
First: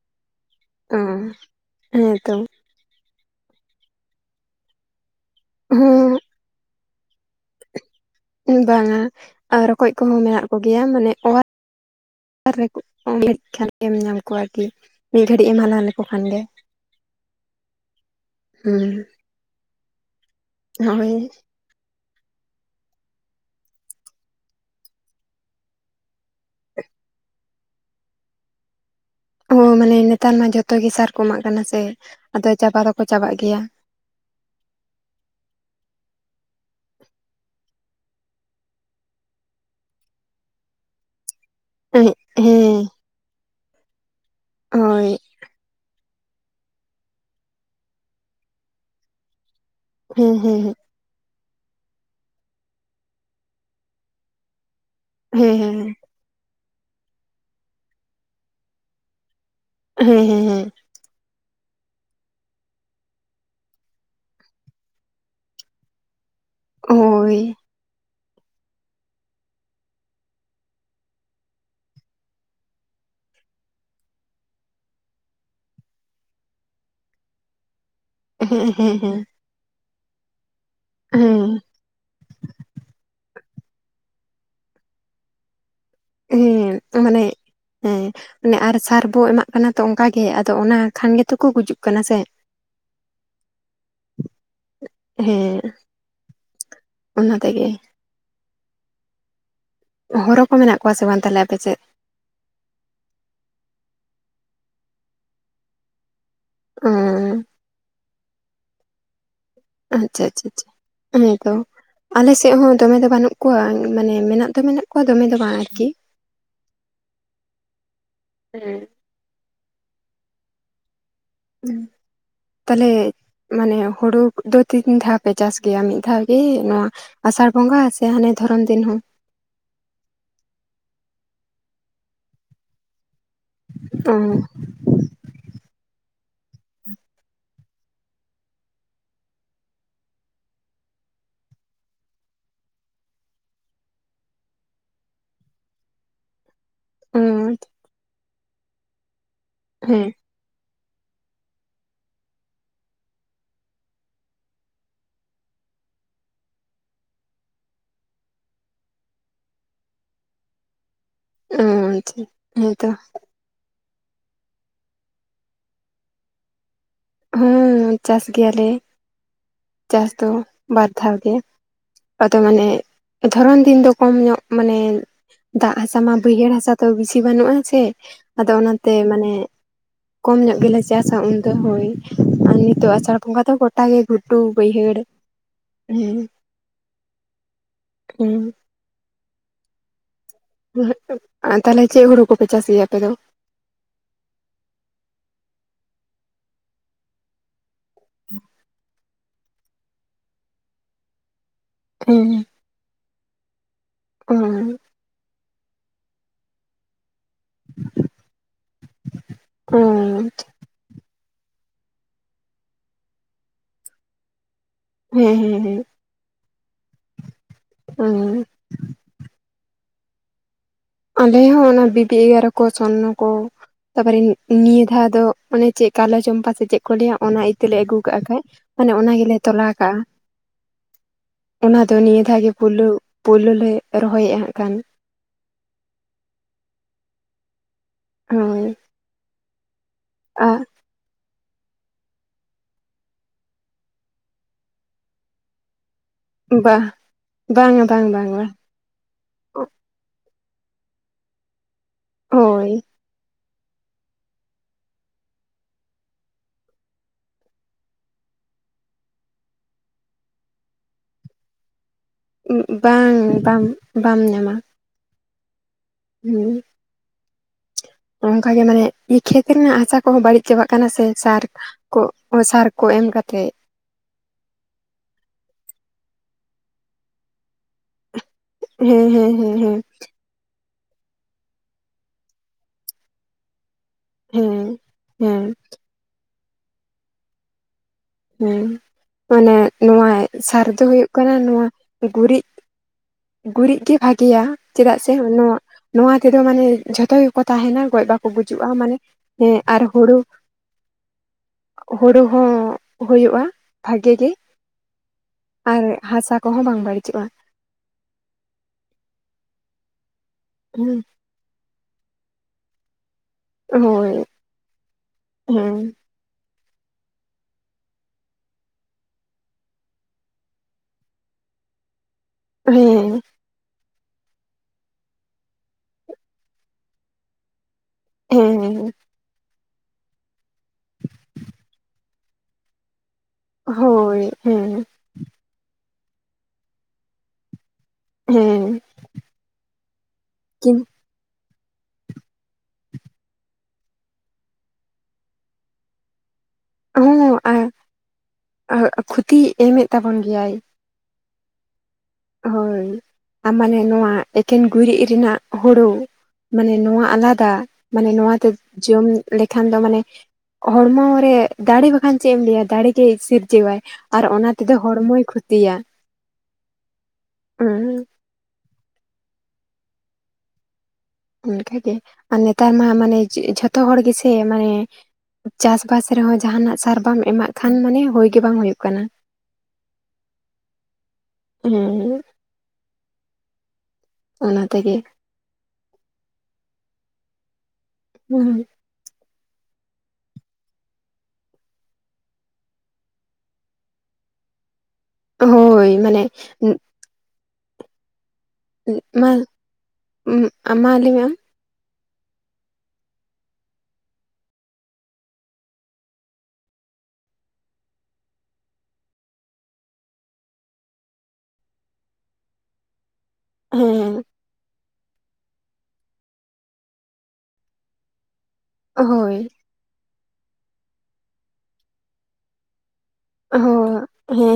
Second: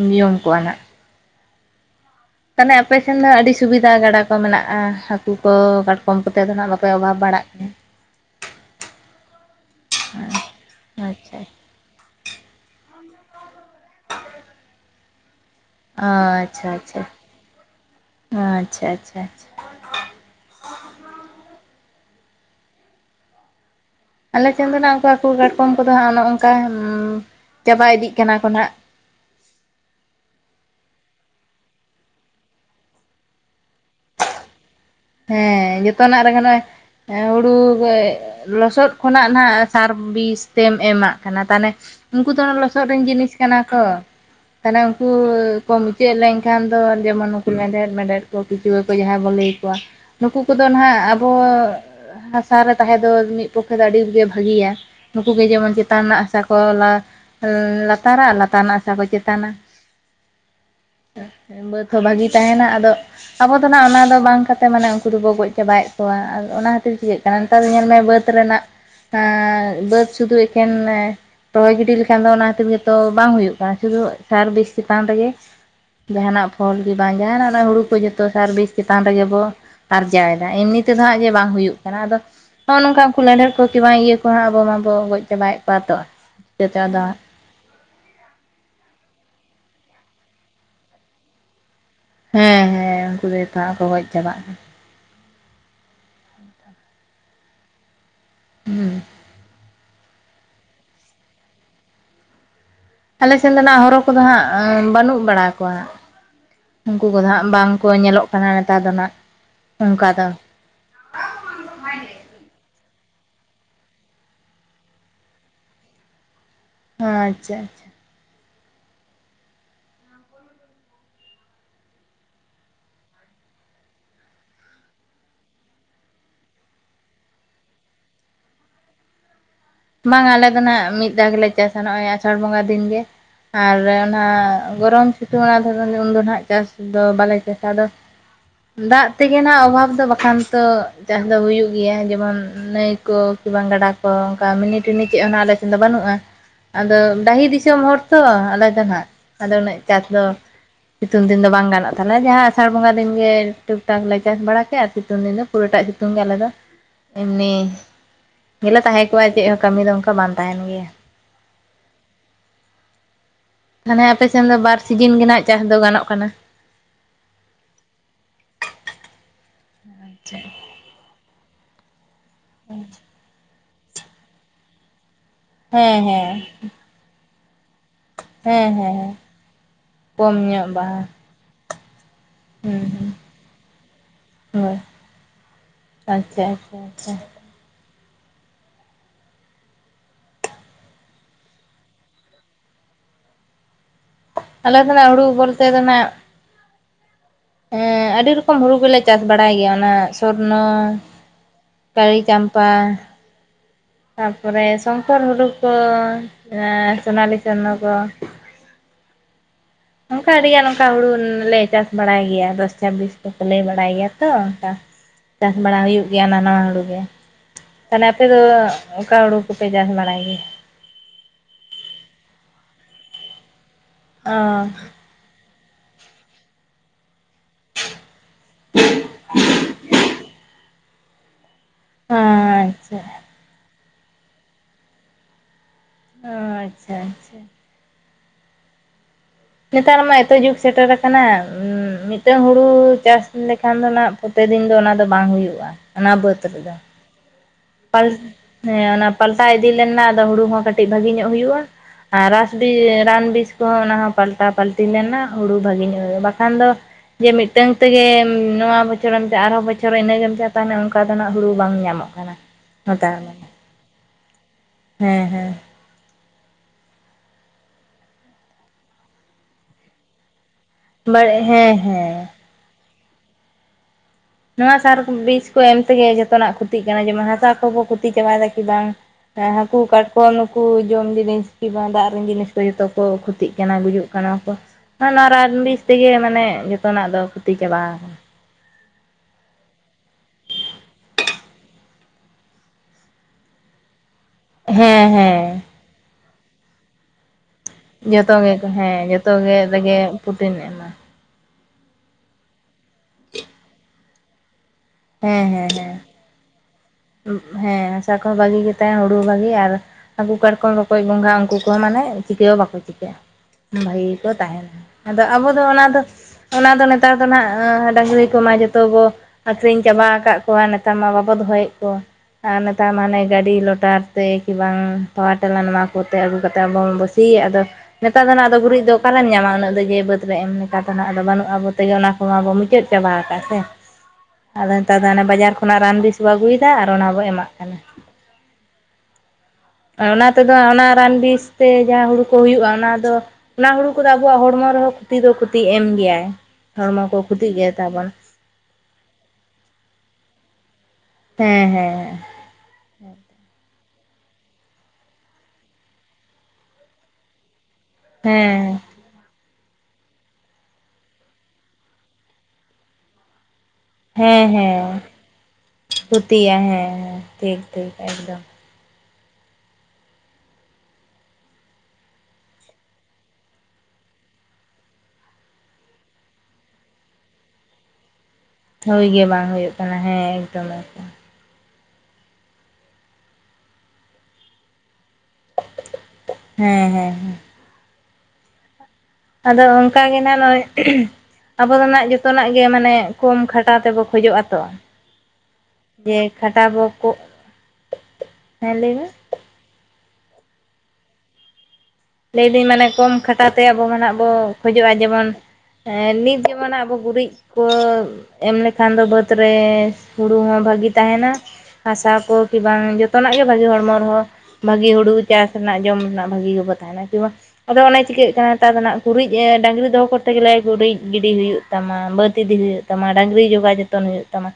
ᱧᱚᱢ ᱠᱚᱣᱟ ᱱᱷᱟᱜ! ᱚᱸ, ᱦᱮᱸᱛᱚ᱾ ᱛᱟᱱᱮ ᱟᱯᱮ ᱥᱮᱱ ᱫᱚ ᱟᱹᱰᱤ ᱥᱩᱵᱤᱫᱟ ᱜᱟᱰᱟ ᱠᱚ ᱢᱮᱱᱟᱜᱼᱟᱸ, ᱦᱟᱹᱠᱩ ᱠᱚ, ᱠᱟᱴᱠᱚᱢ ᱠᱚᱛᱮ ᱫᱚ ᱱᱷᱟᱜ ᱵᱟᱯ- -ᱯᱮ ᱚᱵᱷᱟᱵ ᱵᱟᱲᱟᱜ ᱠᱟᱱᱟ᱾ ᱩᱸ ᱵᱟᱝᱟ, ᱟ ᱨᱚᱠᱚᱡ ᱠᱚᱦᱚᱸ ᱢᱮᱱᱟᱜ ᱠᱚᱜᱮᱭᱟ, ᱢᱟᱱᱮ ᱟᱪᱪᱷᱟ ᱚᱣᱟ ᱨᱮᱠᱚ ᱠᱚᱢ ᱞᱮᱠᱷᱟᱱ ᱮᱢ ᱧᱟᱢ ᱠᱚᱣᱟ ᱠᱤ ᱢᱤᱫ ᱜᱷᱟᱹᱲᱤᱡ ᱮᱢ ᱦᱟᱞᱟᱝ ᱞᱮᱠᱚ ᱠᱷᱟᱱ ᱜᱮ ᱟᱪᱪᱷᱟ ᱪᱷᱟ ᱪᱷᱟ ᱟᱪᱪᱷᱟ ᱦᱮᱸ ᱪᱷᱟ᱾ ᱦᱳᱭ᱾ ᱟᱞᱮ ᱴᱷᱮᱱ ᱫᱚ ᱱᱟᱸᱜ ᱦᱟᱠᱩ ᱠᱟᱲᱠᱚᱢ ᱠᱚᱫᱚ ᱦᱟᱸᱜ ᱚᱱᱝᱠᱟ ᱪᱟᱵᱟ ᱤᱫᱤᱜ ᱠᱟᱱᱟ ᱠᱚ ᱱᱟᱦᱟᱸᱜ᱾ ᱳ ᱢᱟᱱᱮ ᱱᱮᱛᱟᱨ ᱢᱟ ᱡᱷᱚᱛᱚ ᱜᱮ ᱥᱟᱨ ᱠᱚ ᱮᱢᱟᱜ ᱠᱟᱱᱟ ᱥᱮ ᱟᱫᱚ ᱪᱟᱵᱟ ᱫᱚᱠᱚ ᱪᱟᱵᱟᱜ ᱜᱮᱭᱟ᱾ ᱦᱮᱸ ᱡᱷᱚᱛᱚᱱᱟᱜ ᱨᱮᱜᱮ ᱚᱱᱮ ᱮᱸ ᱦᱩᱲᱩ ᱜᱚᱡ ᱞᱚᱥᱚᱫ ᱠᱷᱚᱱᱟᱜ ᱱᱟᱦᱟᱸᱜ ᱥᱟᱨ ᱵᱤᱥ ᱛᱮᱢ ᱮᱢᱟᱜ ᱠᱟᱱᱟ ᱛᱟᱦᱱᱮ ᱦᱮᱸ ᱩᱝᱠᱩ ᱫᱚ ᱦᱮᱸ ᱞᱚᱥᱚᱫ ᱨᱮᱱ ᱡᱤᱱᱤᱥ ᱠᱟᱱᱟ ᱠᱚ ᱛᱟᱦᱱᱮ ᱩᱱᱠᱩ ᱦᱳᱭ ᱠᱚᱢ ᱪᱮᱫ ᱞᱮᱱᱠᱷᱟᱱ ᱫᱚ ᱡᱮᱢᱚᱱ ᱱᱩᱠᱩ ᱢᱮᱰᱦᱮᱫ ᱢᱮᱸᱰᱮᱫ ᱠᱚ ᱠᱤᱪᱩᱣᱟᱹ ᱠᱚ ᱡᱟᱦᱟᱸᱭ ᱵᱚ ᱞᱟᱹᱭ ᱠᱚᱣᱟ ᱦᱮᱸ ᱱᱩᱠᱩ ᱦᱮᱸ ᱠᱚᱫᱚ ᱱᱟᱦᱟᱸᱜ ᱟᱵᱚ ᱦᱟᱥᱟᱨᱮ ᱛᱟᱦᱮᱸ ᱫᱚ ᱢᱤᱫ ᱯᱚᱠᱠᱷᱮ ᱫᱚ ᱟᱹᱰᱤᱜᱮ ᱵᱷᱟᱹᱜᱤᱭᱟ᱾ ᱱᱩᱠᱩᱜᱮ ᱦᱮᱸ ᱡᱮᱢᱚᱱ ᱦᱮᱸ ᱪᱮᱛᱟᱱ ᱨᱮᱱᱟᱜ ᱦᱟᱥᱟ ᱠᱚ ᱞᱟ ᱞᱟᱛᱟᱨᱟ ᱞᱟᱛᱟᱨ ᱨᱮᱱᱟᱜ ᱦᱟᱥᱟ ᱠᱚ ᱪᱮᱛᱟᱱᱟ᱾ ᱦᱮᱸ ᱦᱮᱸ ᱦᱮᱸ᱾ ᱵᱟᱹᱫ ᱦᱚᱸ ᱵᱷᱟᱹᱜᱤ ᱛᱟᱦᱮᱸᱱᱟ ᱟᱫᱚ ᱟᱵᱚ ᱫᱚ ᱱᱟᱸᱜ ᱚᱱᱟ ᱫᱚ ᱵᱟᱝ ᱠᱟ ᱛᱟ ᱢᱟᱱᱮ ᱩᱝᱠᱩ ᱫᱚᱵᱚ ᱜᱚᱡ ᱪᱟᱵᱟᱭᱮᱫ ᱠᱚᱣᱟ ᱟᱨ ᱚᱱᱟ ᱠᱷᱟᱹᱛᱤᱨ ᱛᱮ ᱪᱤᱠᱟᱹᱜ ᱠᱟᱱᱟ ᱦᱳᱭ ᱱᱮᱛᱟᱨ ᱫᱚ ᱧᱮᱞ ᱢᱮ ᱵᱟᱹᱫ ᱨᱮᱱᱟᱜ ᱟᱸ ᱵᱟᱹᱫ ᱥᱩᱫᱷᱩ ᱮᱠᱷᱮᱱ ᱨᱚᱦᱚᱭ ᱜᱤᱰᱤ ᱞᱮᱠᱷᱟᱱ ᱫᱚ ᱚᱱᱟ ᱠᱷᱟᱹᱛᱤᱨ ᱜᱮᱛᱚ ᱵᱟᱝ ᱦᱩᱭᱩᱜ ᱠᱟᱱᱟ, ᱥᱩᱫᱷᱩ ᱥᱟᱨ ᱵᱤᱥ ᱪᱮᱛᱟᱱ ᱨᱮᱜᱮ ᱡᱟᱦᱟᱸᱱᱟᱜ ᱯᱷᱚᱞ ᱜᱮ ᱵᱟᱝ ᱡᱟᱦᱟᱸᱱᱟᱜ ᱚᱱᱟ ᱦᱩᱲᱩ ᱠᱚ ᱡᱷᱚᱛᱚ ᱥᱟᱨ ᱦᱮᱸ ᱵᱤᱥ ᱦᱮᱸ ᱪᱮᱛᱟᱱ ᱦᱮᱸ ᱨᱮᱜᱮ ᱵᱚ ᱟᱨᱡᱟᱣᱮᱫᱟ, ᱮᱢᱱᱤ ᱛᱮᱫᱚ ᱦᱟᱸᱜ ᱡᱮ ᱦᱮᱸ ᱵᱟᱝ ᱦᱩᱭᱩᱜ ᱠᱟᱱᱟ᱾ ᱟᱫᱚ ᱱᱚᱜᱼᱚ ᱱᱚᱝᱠᱟ ᱩᱱᱠᱩ ᱞᱮᱰᱦᱮᱫ ᱠᱚ ᱥᱮ ᱵᱟᱝ ᱤᱭᱟᱹ ᱠᱚᱦᱚᱸ ᱟᱵᱚ ᱢᱟᱵᱚ ᱜᱚᱡ ᱪᱟᱵᱟᱭᱮᱫ ᱠᱚᱣᱟ ᱛᱚ, ᱪᱤᱠᱟᱹᱛᱮ ᱟᱫᱚ ᱦᱮᱸ ᱦᱟᱸᱜ ᱢᱟᱱᱮ ᱦᱮᱸ ᱚᱱᱮ ᱟᱨ ᱥᱟᱨ ᱵᱚ ᱮᱢᱟᱜ ᱠᱟᱱᱟ ᱛᱚ ᱚᱝᱠᱟ ᱜᱮ ᱟᱫᱚ ᱚᱱᱟ ᱠᱷᱟᱱ ᱜᱮᱛᱚ ᱠᱚ ᱜᱩᱡᱩᱜ ᱠᱟᱱᱟ ᱥᱮ᱾ ᱦᱮᱸ ᱦᱮᱸ ᱩᱱᱠᱩ ᱫᱚ ᱡᱷᱚᱛᱚ ᱦᱟᱸᱜ ᱠᱚ ᱜᱚᱡ ᱪᱟᱵᱟᱜᱼᱟ᱾ ᱦᱮᱸ ᱚᱱᱟ ᱛᱮᱜᱮ ᱦᱩᱸ᱾ ᱦᱚᱨᱚ ᱠᱚ ᱢᱮᱱᱟᱜ ᱠᱚᱣᱟ ᱥᱮ ᱵᱟᱝ ᱛᱟᱦᱚᱞᱮ ᱟᱯᱮ ᱥᱮᱫ? ᱟᱞᱮ ᱥᱮᱱ ᱱᱟᱜ ᱦᱚᱨᱚ ᱠᱚᱫᱚ ᱦᱟᱸᱜ ᱵᱟᱹᱱᱩᱜ ᱵᱟᱲᱟ ᱠᱚᱣᱟ᱾ ᱚ ᱩᱝᱠᱩ ᱠᱚᱫᱚ ᱦᱟᱸᱜ ᱵᱟᱝᱠᱚ ᱧᱮᱞᱚᱜ ᱠᱟᱱᱟ ᱱᱮᱛᱟᱨ ᱫᱚ ᱱᱟᱸᱜ᱾ ᱟᱪᱪᱷᱟ ᱪᱷᱟ ᱪᱷᱟ ᱦᱮᱸᱛᱚ᱾ ᱟᱞᱮ ᱥᱮᱫ ᱦᱚᱸ ᱫᱚᱢᱮ ᱫᱚ ᱵᱟᱹᱱᱩᱜ ᱠᱚᱣᱟ ᱢᱟᱱᱮ ᱢᱮᱱᱟᱜ ᱫᱚ ᱢᱮᱱᱟᱜ ᱠᱚᱣᱟ ᱫᱚᱢᱮ ᱫᱚ ᱵᱟᱝ ᱟᱨᱠᱤ᱾ ᱟᱪᱪᱷᱟ ᱪᱷᱟ᱾ ᱦᱩᱸ᱾ ᱦᱩᱸ ᱛᱟᱞᱦᱮ ᱢᱟᱱᱮ ᱦᱩᱲᱩ ᱫᱚ ᱛᱤᱱ ᱫᱷᱟᱣ ᱯᱮ ᱪᱟᱥ ᱜᱮᱭᱟ ᱢᱤᱫ ᱫᱷᱟᱣᱜᱮ ᱱᱚᱣᱟ ᱟᱥᱟᱲ ᱵᱚᱸᱜᱟ ᱥᱮ ᱦᱟᱸᱱᱮ ᱫᱷᱚᱨᱚᱱ ᱫᱤᱱ ᱦᱚᱸ? ᱵᱟᱝᱟ ᱟᱞᱮ ᱫᱚ ᱱᱟᱸᱜ ᱢᱤᱫ ᱫᱷᱟᱣ ᱜᱮᱞᱮ ᱪᱟᱥᱟ ᱱᱚᱜᱼᱚᱭ ᱟᱥᱟᱲ ᱵᱚᱸᱜᱟ ᱫᱤᱱᱜᱮ, ᱟᱨ ᱚ ᱚᱱᱟ ᱜᱚᱨᱚᱢ ᱥᱤᱛᱩᱝ ᱟᱨ ᱫᱷᱨᱚᱱ ᱫᱤᱱ ᱩᱱᱫᱚ ᱱᱟᱦᱟᱸᱜ ᱪᱟᱥ ᱫᱚ ᱵᱟᱞᱮ ᱪᱟᱥᱟ, ᱟᱫᱚ ᱫᱟᱜ ᱛᱮᱜᱮ ᱱᱟᱸᱜ ᱚᱵᱷᱟᱵ ᱫᱚ ᱵᱟᱠᱷᱟᱱ ᱛᱚ ᱪᱟᱥ ᱫᱚ ᱦᱩᱭᱩᱜ ᱜᱮᱭᱟ, ᱡᱮᱢᱚᱱ ᱱᱟᱹᱭ ᱠᱚ ᱠᱤ ᱵᱟᱝ ᱜᱟᱰᱟ ᱠᱚ ᱠᱟ ᱢᱤᱱᱤ ᱴᱤᱱᱤ ᱪᱮᱫ ᱦᱚᱸ ᱟᱞᱮ ᱥᱮᱫ ᱫᱚ ᱵᱟᱹᱱᱩᱜᱼᱟ, ᱟᱫᱚ ᱚ ᱰᱟᱦᱤ ᱫᱤᱥᱚᱢ ᱦᱚᱲ ᱛᱚ ᱟᱞᱮ ᱫᱚ ᱱᱟᱦᱟᱸᱜ᱾ ᱟᱫᱚ ᱩᱱᱟᱹᱜ ᱪᱟᱥ ᱦᱮᱸ ᱫᱚ ᱥᱤᱛᱩᱝ ᱫᱤᱱ ᱫᱚ ᱵᱟᱝ ᱜᱟᱱᱚᱜ ᱛᱟᱞᱮᱭᱟ ᱡᱟᱦᱟᱸ ᱟᱥᱟᱲ ᱵᱚᱸᱜᱟ ᱫᱤᱱᱜᱮ ᱴᱩᱠᱼᱴᱟᱠ ᱞᱮ ᱪᱟᱥ ᱵᱟᱲᱟ ᱠᱮᱜᱼᱟ, ᱥᱤᱛᱩᱝ ᱫᱤᱱ ᱫᱚ ᱯᱩᱨᱟᱹᱴᱟᱜ ᱥᱤᱛᱩᱝ ᱜᱮ ᱟᱞᱮ ᱫᱚ ᱮᱢᱱᱤ ᱜᱮᱞᱮ ᱛᱟᱦᱮᱸ ᱠᱚᱣᱟ ᱪᱮᱫ ᱦᱚᱸ ᱠᱟᱹᱢᱤ ᱫᱚ ᱚᱝᱠᱟ ᱵᱟᱝ ᱛᱟᱦᱮᱸᱱ ᱜᱮᱭᱟ᱾ ᱩᱸ ᱟᱪᱪᱷᱟ ᱦᱮᱸᱛᱚ᱾ ᱢᱟᱱᱮ ᱟᱯᱮᱥᱮᱱ ᱫᱚ ᱵᱟᱨ ᱥᱤᱡᱤᱱ ᱜᱮ ᱱᱟᱦᱟᱸᱜ ᱪᱟᱥ ᱫᱚ ᱜᱟᱱᱚᱜ ᱠᱟᱱᱟ? ᱦᱩᱸ ᱪᱟᱥ ᱜᱮᱭᱟ ᱞᱮ ᱪᱟᱥ ᱫᱚ ᱵᱟᱨ ᱫᱷᱟᱣ ᱜᱮ ᱾ ᱟᱫᱚ ᱢᱟᱱᱮ ᱫᱷᱚᱨᱚᱱ ᱫᱤᱱ ᱫᱚ ᱠᱚᱢ ᱧᱚᱜ, ᱢᱟᱱᱮ ᱫᱟᱜ ᱦᱮᱸ ᱦᱟᱥᱟ ᱢᱟ ᱦᱮᱸ ᱵᱟᱹᱭᱦᱟᱹᱲ ᱦᱟᱥᱟ ᱛᱚ ᱵᱤᱥᱤ ᱵᱟᱹᱱᱩᱜᱼᱟ ᱥᱮ ᱾ ᱟᱫᱚ ᱦᱮᱸ ᱦᱮᱸ ᱚᱱᱟᱛᱮ ᱦᱮᱸ ᱢᱟᱱᱮ ᱠᱚᱢ ᱧᱚᱜ ᱜᱮᱞᱮ ᱪᱟᱥᱟ ᱩᱱ ᱫᱚ ᱦᱳᱭ ᱾ ᱟᱨ ᱦᱩᱸ ᱱᱤᱛᱚᱜ ᱟᱸᱥᱟᱲ ᱵᱚᱸᱜᱟ ᱫᱚ ᱜᱚᱴᱟ ᱜᱮ ᱜᱷᱩᱴᱩ ᱦᱩᱸ ᱦᱳᱭ ᱵᱟᱹᱭᱦᱟᱹᱲ ᱦᱮᱸ ᱾ ᱟᱪᱪᱷᱟ ᱟᱪᱪᱷᱟ ᱟᱪᱪᱷᱟ ᱦᱮᱸ ᱾ ᱟᱨ ᱛᱟᱦᱚᱞᱮ ᱪᱮᱫ ᱦᱩᱲᱩ ᱠᱚᱯᱮ ᱪᱟᱥ ᱜᱮᱭᱟ ᱟᱯᱮ ᱫᱚ? ᱟᱞᱮ ᱫᱚ ᱱᱟᱸᱜ ᱦᱩᱲᱩ ᱵᱚᱞ ᱛᱮ ᱱᱟᱸᱜ ᱮᱸᱻ ᱟᱹᱰᱤ ᱨᱚᱠᱚᱢ ᱦᱩᱲᱩ ᱜᱮᱞᱮ ᱪᱟᱥ ᱵᱟᱲᱟᱭ ᱜᱮᱭᱟ᱾ ᱚᱱᱟ ᱥᱚᱨᱱᱚ [unintelligible] ᱦᱮᱸ ᱪᱟᱢᱯ ᱯᱟ ᱚ ᱛᱟᱯᱚᱨᱮ ᱥᱚᱝᱠᱚᱨ ᱦᱩᱲᱩ ᱠᱚ ᱥᱳᱱᱟᱞᱤ ᱥᱚᱨᱱᱚ ᱠᱚ ᱾ ᱚ ᱚᱱᱠᱟ ᱟᱹᱰᱤ ᱜᱟᱱ ᱚᱱᱠᱟ ᱦᱩᱲᱩ ᱞᱮ ᱪᱟᱥ ᱵᱟᱲᱟᱭ ᱜᱮᱭᱟ᱾ ᱫᱚᱥ ᱪᱷᱟᱵᱵᱤᱥ ᱠᱚᱠᱚ ᱞᱟᱹᱭ ᱵᱟᱲᱟᱭ ᱜᱮᱭᱟ ᱛᱚ ᱚᱱᱠᱟ ᱦᱮᱸ ᱾ ᱪᱟᱥ ᱦᱮᱸ ᱦᱮᱸ ᱵᱟᱲᱟ ᱦᱩᱭᱩᱜ ᱜᱮᱭᱟ, ᱦᱟᱱᱟ ᱱᱚᱣᱟ ᱦᱩᱲᱩ ᱜᱮ ᱾ ᱛᱟᱦᱚᱞᱮ ᱚ ᱟᱯᱮ ᱫᱚ ᱚᱠᱟ ᱦᱳᱲᱩ ᱠᱚᱯᱮ ᱪᱟᱥ ᱵᱟᱲᱟᱭ ᱜᱮᱭᱟ? ᱟᱞᱮ ᱦᱚᱸ ᱚᱱᱟ ᱵᱤᱵᱤ ᱮᱜᱟᱨᱚ ᱠᱚ ᱥᱚᱨᱱᱚ ᱠᱚ ᱛᱟᱯᱚᱨᱮ ᱚ ᱱᱤᱭᱟᱹ ᱫᱷᱟᱣ ᱫᱚ ᱚᱱᱮ ᱠᱟᱞᱚ ᱪᱚᱢᱯᱟ ᱥᱮ ᱪᱮᱫ? ᱠᱚ ᱞᱮᱭᱟ, ᱚᱱᱟ ᱤᱛᱟᱹ ᱞᱮ ᱟᱹᱜᱩ ᱠᱟᱜ-ᱟ ᱠᱷᱟᱡ ᱢᱟᱱᱮ ᱚᱱᱟ ᱜᱮᱞᱮ ᱛᱚᱞᱟ ᱠᱟᱜᱼᱟ᱾ ᱚᱱᱟ ᱫᱚ ᱱᱤᱭᱟᱹ ᱫᱷᱟᱣ ᱜᱮ ᱟᱪᱪᱷᱟ ᱯᱳᱭᱞᱳ ᱞᱮ ᱨᱚᱦᱚᱭᱮᱫ-ᱟ ᱦᱟᱸᱜ ᱠᱷᱟᱱ ᱾ ᱚ ᱟᱪᱪᱷᱟ ᱟᱪᱪᱷᱟ ᱾ ᱦᱳᱭ ᱾ ᱱᱮᱛᱟᱨ ᱢᱟ ᱮᱛᱚ ᱡᱩᱜᱽ ᱥᱮᱴᱮᱨ ᱟᱠᱟᱱᱟ᱾ ᱢᱤᱫᱴᱟᱝ ᱦᱩᱲᱩ ᱪᱟᱥ ᱞᱮᱠᱷᱟᱱ ᱫᱚ ᱱᱟᱜ ᱯᱨᱚᱛᱮ ᱫᱤᱱ ᱫᱚ ᱚᱱᱟ ᱫᱚ ᱵᱟᱝ ᱦᱩᱭᱩᱜᱼᱟ᱾ ᱚᱱᱟ ᱵᱟᱹᱫᱽ ᱨᱮᱫᱚ ᱵᱟᱝ ᱵᱟᱝᱼᱟ ᱵᱟᱝ ᱯᱟᱞ ᱵᱟᱝ ᱵᱟᱝ ᱾ ᱦᱮᱸ ᱚᱱᱟ ᱯᱟᱞᱴᱟᱣ ᱤᱫᱤ ᱞᱮᱱ ᱱᱟ ᱾ ᱟᱫᱚ ᱦᱩᱲᱩ ᱦᱚᱸ ᱠᱟᱹᱴᱤᱡ ᱵᱷᱟᱜᱤ ᱧᱚᱜ ᱦᱩᱭᱩᱜᱼᱟ᱾ ᱟᱨ ᱨᱟᱥ ᱵᱤ ᱦᱳᱭ ᱨᱟᱱ ᱵᱤᱥ ᱠᱚᱦᱚᱸ ᱚᱱᱟ ᱦᱚᱸ ᱯᱟᱞᱴᱟ ᱯᱟᱞᱴᱤ ᱞᱮᱱ ᱱᱟ᱾ ᱦᱩᱲᱩ ᱵᱷᱟᱹᱜᱮ ᱧᱚᱜ ᱦᱩᱭᱩᱜ-ᱟ᱾ ᱵᱟᱠᱷᱟᱱ ᱫᱚ ᱡᱮ ᱢᱤᱫᱴᱟᱝ ᱛᱮᱜᱮ ᱱᱚᱣᱟ ᱵᱚᱪᱷᱚᱨᱮᱢ ᱟᱨᱦᱚᱸ ᱵᱚᱪᱷᱚᱨ ᱤᱱᱟᱹᱜᱮ ᱪᱟᱥ ᱛᱟᱦᱚᱞᱮ ᱚᱱᱠᱟ ᱫᱚ ᱟᱸᱱᱟᱜ ᱦᱩᱲᱩ ᱵᱟᱝ ᱧᱟᱢᱚᱜ ᱠᱟᱱᱟ ᱾ ᱵᱟᱝ ᱵᱟ ᱵᱟᱢ ᱧᱟᱢᱟ ᱾ ᱦᱮᱸ, ᱦᱮᱸ ᱾ ᱦᱮᱸ ᱾ ᱚᱱᱠᱟ ᱜᱮ ᱢᱟᱱᱮ ᱠᱷᱮᱛ ᱨᱮᱱᱟᱜ ᱦᱟᱥᱟ ᱠᱚᱦᱚᱸ ᱵᱟᱹᱲᱤᱡ ᱪᱟᱵᱟᱜ ᱠᱟᱱᱟ ᱥᱮ ᱵᱟᱲᱮ ᱥᱟᱨ ᱦᱮᱸ ᱠᱚ ᱦᱮᱸ ᱥᱟᱨ ᱠᱚ ᱮᱢ ᱠᱟᱛᱮᱫ ᱾ ᱱᱚᱣᱟ ᱥᱟᱨ ᱵᱤᱡ ᱠᱚ ᱮᱢ ᱛᱮᱜᱮ ᱡᱚᱛᱚ ᱱᱟᱜ ᱠᱷᱚᱛᱤᱜ ᱠᱟᱱᱟ ᱾ ᱡᱮᱢᱚᱱ ᱦᱟᱥᱟ ᱠᱚᱵᱚ ᱠᱷᱚᱛᱤ ᱪᱟᱵᱟᱭᱮᱫᱟ ᱾ ᱠᱤ ᱵᱟᱝ ᱦᱮᱸ ᱦᱮᱸ ᱦᱮᱸ ᱦᱮᱸ ᱦᱟᱹᱠᱩ ᱠᱟᱴ ᱠᱚᱢ ᱱᱩᱠᱩ ᱡᱚᱢ ᱡᱤᱱᱤᱥ ᱠᱤᱵᱟᱝ ᱫᱟᱜ ᱨᱮᱱ ᱡᱤᱱᱤᱥ ᱠᱚ ᱡᱚᱛᱚ ᱠᱚ ᱠᱷᱚᱛᱤᱜ ᱠᱟᱱᱟ᱾ ᱜᱩᱡᱩᱜ ᱠᱟᱱᱟ ᱠᱚ ᱦᱮᱸ ᱱᱚᱣᱟ ᱦᱮᱸ ᱨᱟᱱ ᱵᱤᱥ ᱛᱮᱜᱮ ᱢᱟᱱᱮ ᱡᱚᱛᱚ ᱱᱟᱜ ᱫᱚ ᱠᱷᱚᱛᱤ ᱪᱟᱵᱟ ᱟᱠᱟᱱᱟ ᱾ ᱦᱮᱸ ᱢᱟᱱᱮ ᱱᱚᱣᱟ ᱥᱟᱨ ᱫᱚ ᱦᱩᱭᱩᱜ ᱠᱟᱱᱟ ᱱᱚᱣᱟ ᱜᱩᱨᱤᱡᱽ ᱜᱩᱨᱤᱡᱽ ᱜᱮ ᱵᱷᱟᱜᱮᱭᱟ ᱪᱮᱫᱟᱜ ᱦᱮᱸ ᱥᱮ ᱦᱮᱸ ᱱᱚᱣᱟ ᱛᱮᱫᱚ ᱢᱟᱱᱮ ᱡᱷᱚᱛᱚ ᱜᱮᱠᱚ ᱛᱟᱦᱮᱱᱟ ᱾ ᱜᱚᱡ ᱵᱟᱠᱚ ᱡᱚᱛᱚ ᱜᱮ ᱜᱩᱡᱩᱜᱼᱟ᱾ ᱢᱟᱱᱮ ᱦᱮᱸ ᱡᱚᱛᱚ ᱦᱮᱸ ᱜᱮ ᱟᱨ ᱨᱮᱜᱮ ᱦᱩᱲᱩ ᱯᱨᱚᱴᱤᱱ ᱮᱢᱟ ᱦᱩᱲᱩ ᱦᱚᱸ ᱦᱩᱭᱩᱜᱼᱟ, ᱵᱷᱟᱜᱮ ᱜᱮ ᱾ ᱦᱮᱸ ᱦᱮᱸ ᱟᱨ ᱦᱮᱸ ᱦᱟᱥᱟ ᱠᱚᱦᱚᱸ ᱵᱟᱝ ᱵᱟᱹᱲᱤᱡᱚᱜᱼᱟ ᱾ ᱦᱮᱸ ᱦᱟᱥᱟ ᱠᱚᱦᱚᱸ ᱵᱷᱟᱹᱜᱤ ᱜᱮ ᱛᱟᱦᱮᱱᱟ ᱦᱩᱲᱩ ᱵᱷᱟᱹᱜᱤ ᱟᱨ ᱦᱟᱹᱠᱩ ᱠᱟᱴᱠᱚᱢ ᱦᱮᱸ ᱨᱚᱠᱚᱡ ᱵᱚᱸᱜᱷᱟ ᱩᱱᱠᱩ ᱢᱟᱱᱮ ᱪᱤᱠᱟᱹ ᱦᱚᱸ ᱵᱟᱠᱚ ᱪᱤᱠᱟᱹᱜᱼᱟ, ᱵᱷᱟᱹᱜᱤ ᱦᱳᱭ ᱜᱮᱠᱚ ᱛᱟᱦᱮᱱᱟ ᱾ ᱟᱫᱚ ᱟᱵᱚ ᱫᱚ ᱦᱮᱸ ᱚᱱᱟ ᱫᱚ ᱚᱱᱟ ᱫᱚ ᱱᱮᱛᱟᱨ ᱫᱚ ᱦᱟᱸᱜ ᱰᱟᱝᱨᱤ ᱠᱚᱢᱟ ᱡᱚᱛᱚ ᱵᱚ ᱟᱹᱠᱷᱨᱤᱧ ᱪᱟᱵᱟ ᱟᱠᱟᱫ ᱠᱚᱣᱟ, ᱱᱮᱛᱟᱨ ᱢᱟ ᱵᱟᱵᱚ ᱫᱚᱦᱚᱭᱮᱫ ᱠᱚᱣᱟ ᱟᱨ ᱱᱮᱛᱟᱨ ᱢᱟ ᱦᱮᱸ ᱦᱟᱱᱮ ᱜᱟᱹᱰᱤ ᱞᱚᱴᱟᱨ ᱛᱮ ᱠᱤ ᱵᱟᱝ ᱯᱟᱣᱟᱨ ᱴᱮᱞᱟᱨ ᱱᱚᱣᱟ ᱠᱚᱛᱮ ᱟᱹᱜᱩ ᱠᱟᱛᱮᱫ ᱟᱵᱚ ᱢᱟᱵᱚᱱ ᱥᱤᱭᱮᱛ ᱫᱚ ᱾ ᱱᱮᱛᱟᱨ ᱫᱚ ᱱᱟᱜ ᱫᱚ ᱜᱩᱨᱤᱡ ᱦᱮᱸ ᱫᱚ ᱚᱠᱟᱨᱮ ᱧᱟᱢ ᱟ ᱩᱱᱟᱹᱜ ᱫᱚ ᱡᱮ ᱵᱟᱹᱫ [unintelligible] ᱮᱢ ᱞᱮᱠᱟ ᱫᱚ ᱦᱟᱸᱜ ᱟᱫᱚ ᱵᱟᱹᱱᱩᱜ-ᱟ ᱟᱵᱚ ᱛᱮᱜᱮ ᱚᱱᱟ ᱠᱚᱢᱟᱵᱚ ᱢᱩᱪᱟᱹᱫ ᱪᱟᱵᱟ ᱠᱟᱜ-ᱟ ᱥᱮ ᱦᱳᱭ ᱦᱮᱸ ᱟᱫᱚ ᱱᱮᱛᱟᱨ ᱟᱱᱮ ᱵᱟᱡᱟᱨ ᱠᱷᱚᱱᱟᱜ ᱨᱟᱱ ᱵᱤᱥ ᱵᱚ ᱟᱹᱜᱩᱭᱮᱫᱟ ᱟᱨ ᱚᱱᱟ ᱵᱚ ᱮᱢᱟᱜ ᱠᱟᱱᱟ ᱦᱮᱸ ᱚᱱᱟ ᱛᱮᱫᱚ ᱠᱤᱱ ᱚᱱᱟ ᱨᱟᱱᱵᱤᱥ ᱛᱮ ᱡᱟᱦᱟᱸ ᱦᱩᱲᱩ ᱠᱚ ᱦᱩᱭᱩᱜ-ᱟ ᱚᱱᱟ ᱫᱚ ᱚᱱᱟ ᱦᱩᱲᱩ ᱠᱚᱫᱚ ᱟᱵᱚᱣᱟᱜ ᱦᱚᱲᱢᱚ ᱨᱮᱦᱚᱸ ᱠᱷᱚᱛᱤ ᱫᱚ ᱠᱷᱚᱛᱤ ᱮᱢ ᱜᱮᱭᱟᱭ ᱦᱚᱲᱢᱚ ᱠᱚ ᱦᱚᱸ ᱠᱷᱚᱛᱤᱜ ᱜᱮᱭ ᱛᱟᱵᱚᱱ ᱠᱷᱚᱛᱤ ᱮᱢᱮᱫ ᱛᱟᱵᱚᱱ ᱜᱮᱭᱟᱭ᱾ ᱦᱮᱸ ᱦᱮᱸ ᱦᱳᱭ ᱢᱟᱱᱮ ᱱᱚᱣᱟ ᱮᱠᱮᱱ ᱜᱩᱨᱤᱡ ᱨᱮᱱᱟᱜ ᱦᱩᱲᱩ ᱢᱟᱱᱮ ᱱᱚᱣᱟ ᱟᱞᱟᱫᱟ ᱢᱟᱱᱮ ᱱᱚᱣᱟ ᱛᱮ ᱦᱮᱸ ᱡᱚᱢ ᱞᱮᱠᱷᱟᱱ ᱫᱚ ᱢᱟᱱᱮ ᱦᱚᱲᱢᱚ ᱨᱮ ᱫᱟᱲᱮ ᱵᱟᱠᱷᱟᱱ ᱪᱮᱫ ᱮᱢ ᱞᱟᱹᱭ ᱟ ᱫᱟᱲᱮᱜ ᱜᱮᱭ ᱥᱤᱨᱡᱟᱹᱣᱟᱭ ᱟᱨ ᱦᱮᱸ ᱚᱱᱟ ᱛᱮᱫᱚ ᱦᱮᱸ ᱦᱚᱲᱢᱚᱭ ᱠᱷᱚᱛᱤᱭᱟ ᱠᱷᱩᱛᱤᱭᱟ ᱦᱮᱸ ᱦᱮᱸ ᱴᱷᱤᱠ ᱴᱷᱤᱠ ᱮᱠᱫᱚᱢ ᱚᱱᱠᱟᱜᱮ ᱟᱨ ᱱᱮᱛᱟᱨ ᱢᱟ ᱢᱟᱱᱮ ᱡᱷᱚᱛᱚ ᱦᱚᱲ ᱜᱮᱥᱮ ᱢᱟᱱᱮ ᱪᱟᱥᱵᱟᱥ ᱨᱮᱦᱚᱸ ᱡᱟᱦᱱᱟᱜ ᱥᱟᱨ ᱵᱟᱢ ᱮᱢᱟᱜ ᱠᱷᱟᱱ ᱢᱟᱱᱮ ᱦᱳᱭ ᱜᱮ ᱵᱟᱝ ᱦᱩᱭᱩᱜ ᱠᱟᱱᱟ᱾ ᱦᱩᱭ ᱜᱮ ᱵᱟᱝ ᱦᱩᱭᱩᱜ ᱠᱟᱱᱟ ᱦᱮᱸ ᱮᱠᱫᱚᱢ ᱮᱠᱫᱚᱢ ᱦᱮᱸ ᱚᱱᱟ ᱛᱮᱜᱮ ᱦᱮᱸ ᱦᱮᱸ ᱦᱮᱸ ᱦᱩᱸ ᱟᱫᱚ ᱚᱱᱠᱟ ᱜᱮ ᱦᱟᱜ ᱱᱚᱜ-ᱚᱭ ᱟᱵᱚ ᱫᱚ ᱡᱚᱛᱚᱱᱟᱜ ᱜᱮ ᱢᱟᱱᱮ ᱠᱚᱢ ᱠᱷᱟᱴᱟᱣ ᱛᱮᱵᱚ ᱠᱷᱚᱡᱚᱜ-ᱟ ᱛᱚ ᱦᱳᱭ ᱡᱮ ᱢᱟᱱᱮ ᱠᱷᱟᱴᱟ ᱵᱚ ᱠᱚᱜ ᱢᱟ ᱢᱟ ᱞᱟᱹᱭ ᱢᱮ ᱟᱢ ᱞᱟᱹᱭᱫᱟᱹᱧ ᱢᱟᱱᱮ ᱠᱚᱢ ᱠᱷᱟᱴᱟ ᱛᱮ ᱟᱵᱚ ᱢᱟᱱᱟᱜ ᱵᱚᱱ ᱠᱷᱚᱡᱚᱜ-ᱟ ᱡᱮᱢᱚᱱ ᱦᱮᱸ ᱱᱤᱛ ᱢᱟᱱᱮ ᱟᱵᱚ ᱜᱩᱨᱤᱡ ᱠᱚ ᱮᱢ ᱞᱮᱠᱷᱟᱱ ᱫᱚ ᱵᱟᱹᱫᱽ ᱨᱮ ᱦᱩᱲᱩ ᱦᱚᱸ ᱵᱷᱟᱹᱜᱤ ᱛᱟᱦᱮᱱᱟ ᱦᱟᱥᱟ ᱠᱚ ᱠᱤ ᱵᱟᱝ ᱡᱚᱛᱚ ᱡᱚᱛᱚᱱᱟᱜ ᱜᱮ ᱵᱷᱟᱜᱤ ᱦᱚᱲᱢᱚ ᱨᱮᱦᱚᱸ ᱦᱮᱸ ᱵᱷᱟᱹᱜᱤ ᱦᱩᱲᱩ ᱪᱟᱥ ᱨᱮᱱᱟᱜ ᱡᱚᱢ ᱨᱮᱱᱟᱜ ᱵᱷᱟᱹᱜᱤ ᱜᱮ ᱵᱚᱛᱚᱨ ᱛᱟᱦᱮᱱᱟ ᱠᱤᱵᱟ ᱟᱫᱚ ᱚᱱᱮ ᱪᱤᱠᱟᱹᱜ ᱠᱟᱱᱟ ᱱᱮᱛᱟᱨ ᱫᱚᱱᱟᱜ ᱜᱩᱨᱤᱡ ᱦᱳᱭ ᱰᱟᱝᱨᱤ ᱫᱚᱦᱚ ᱠᱚ ᱵᱚᱞᱛᱮ ᱜᱮᱞᱮ ᱜᱩᱨᱤᱡ ᱜᱤᱰᱤ ᱦᱩᱭᱩᱜ ᱛᱟᱢᱟ, ᱵᱟᱹᱫᱽ ᱤᱫᱤ ᱦᱩᱭᱩᱜ ᱛᱟᱢᱟ, ᱰᱟᱹᱝᱨᱤ ᱡᱚᱜᱟᱣ ᱡᱚᱛᱚᱱ ᱦᱚᱸ ᱦᱩᱭᱩᱜ ᱦᱮᱸ ᱛᱟᱢᱟ,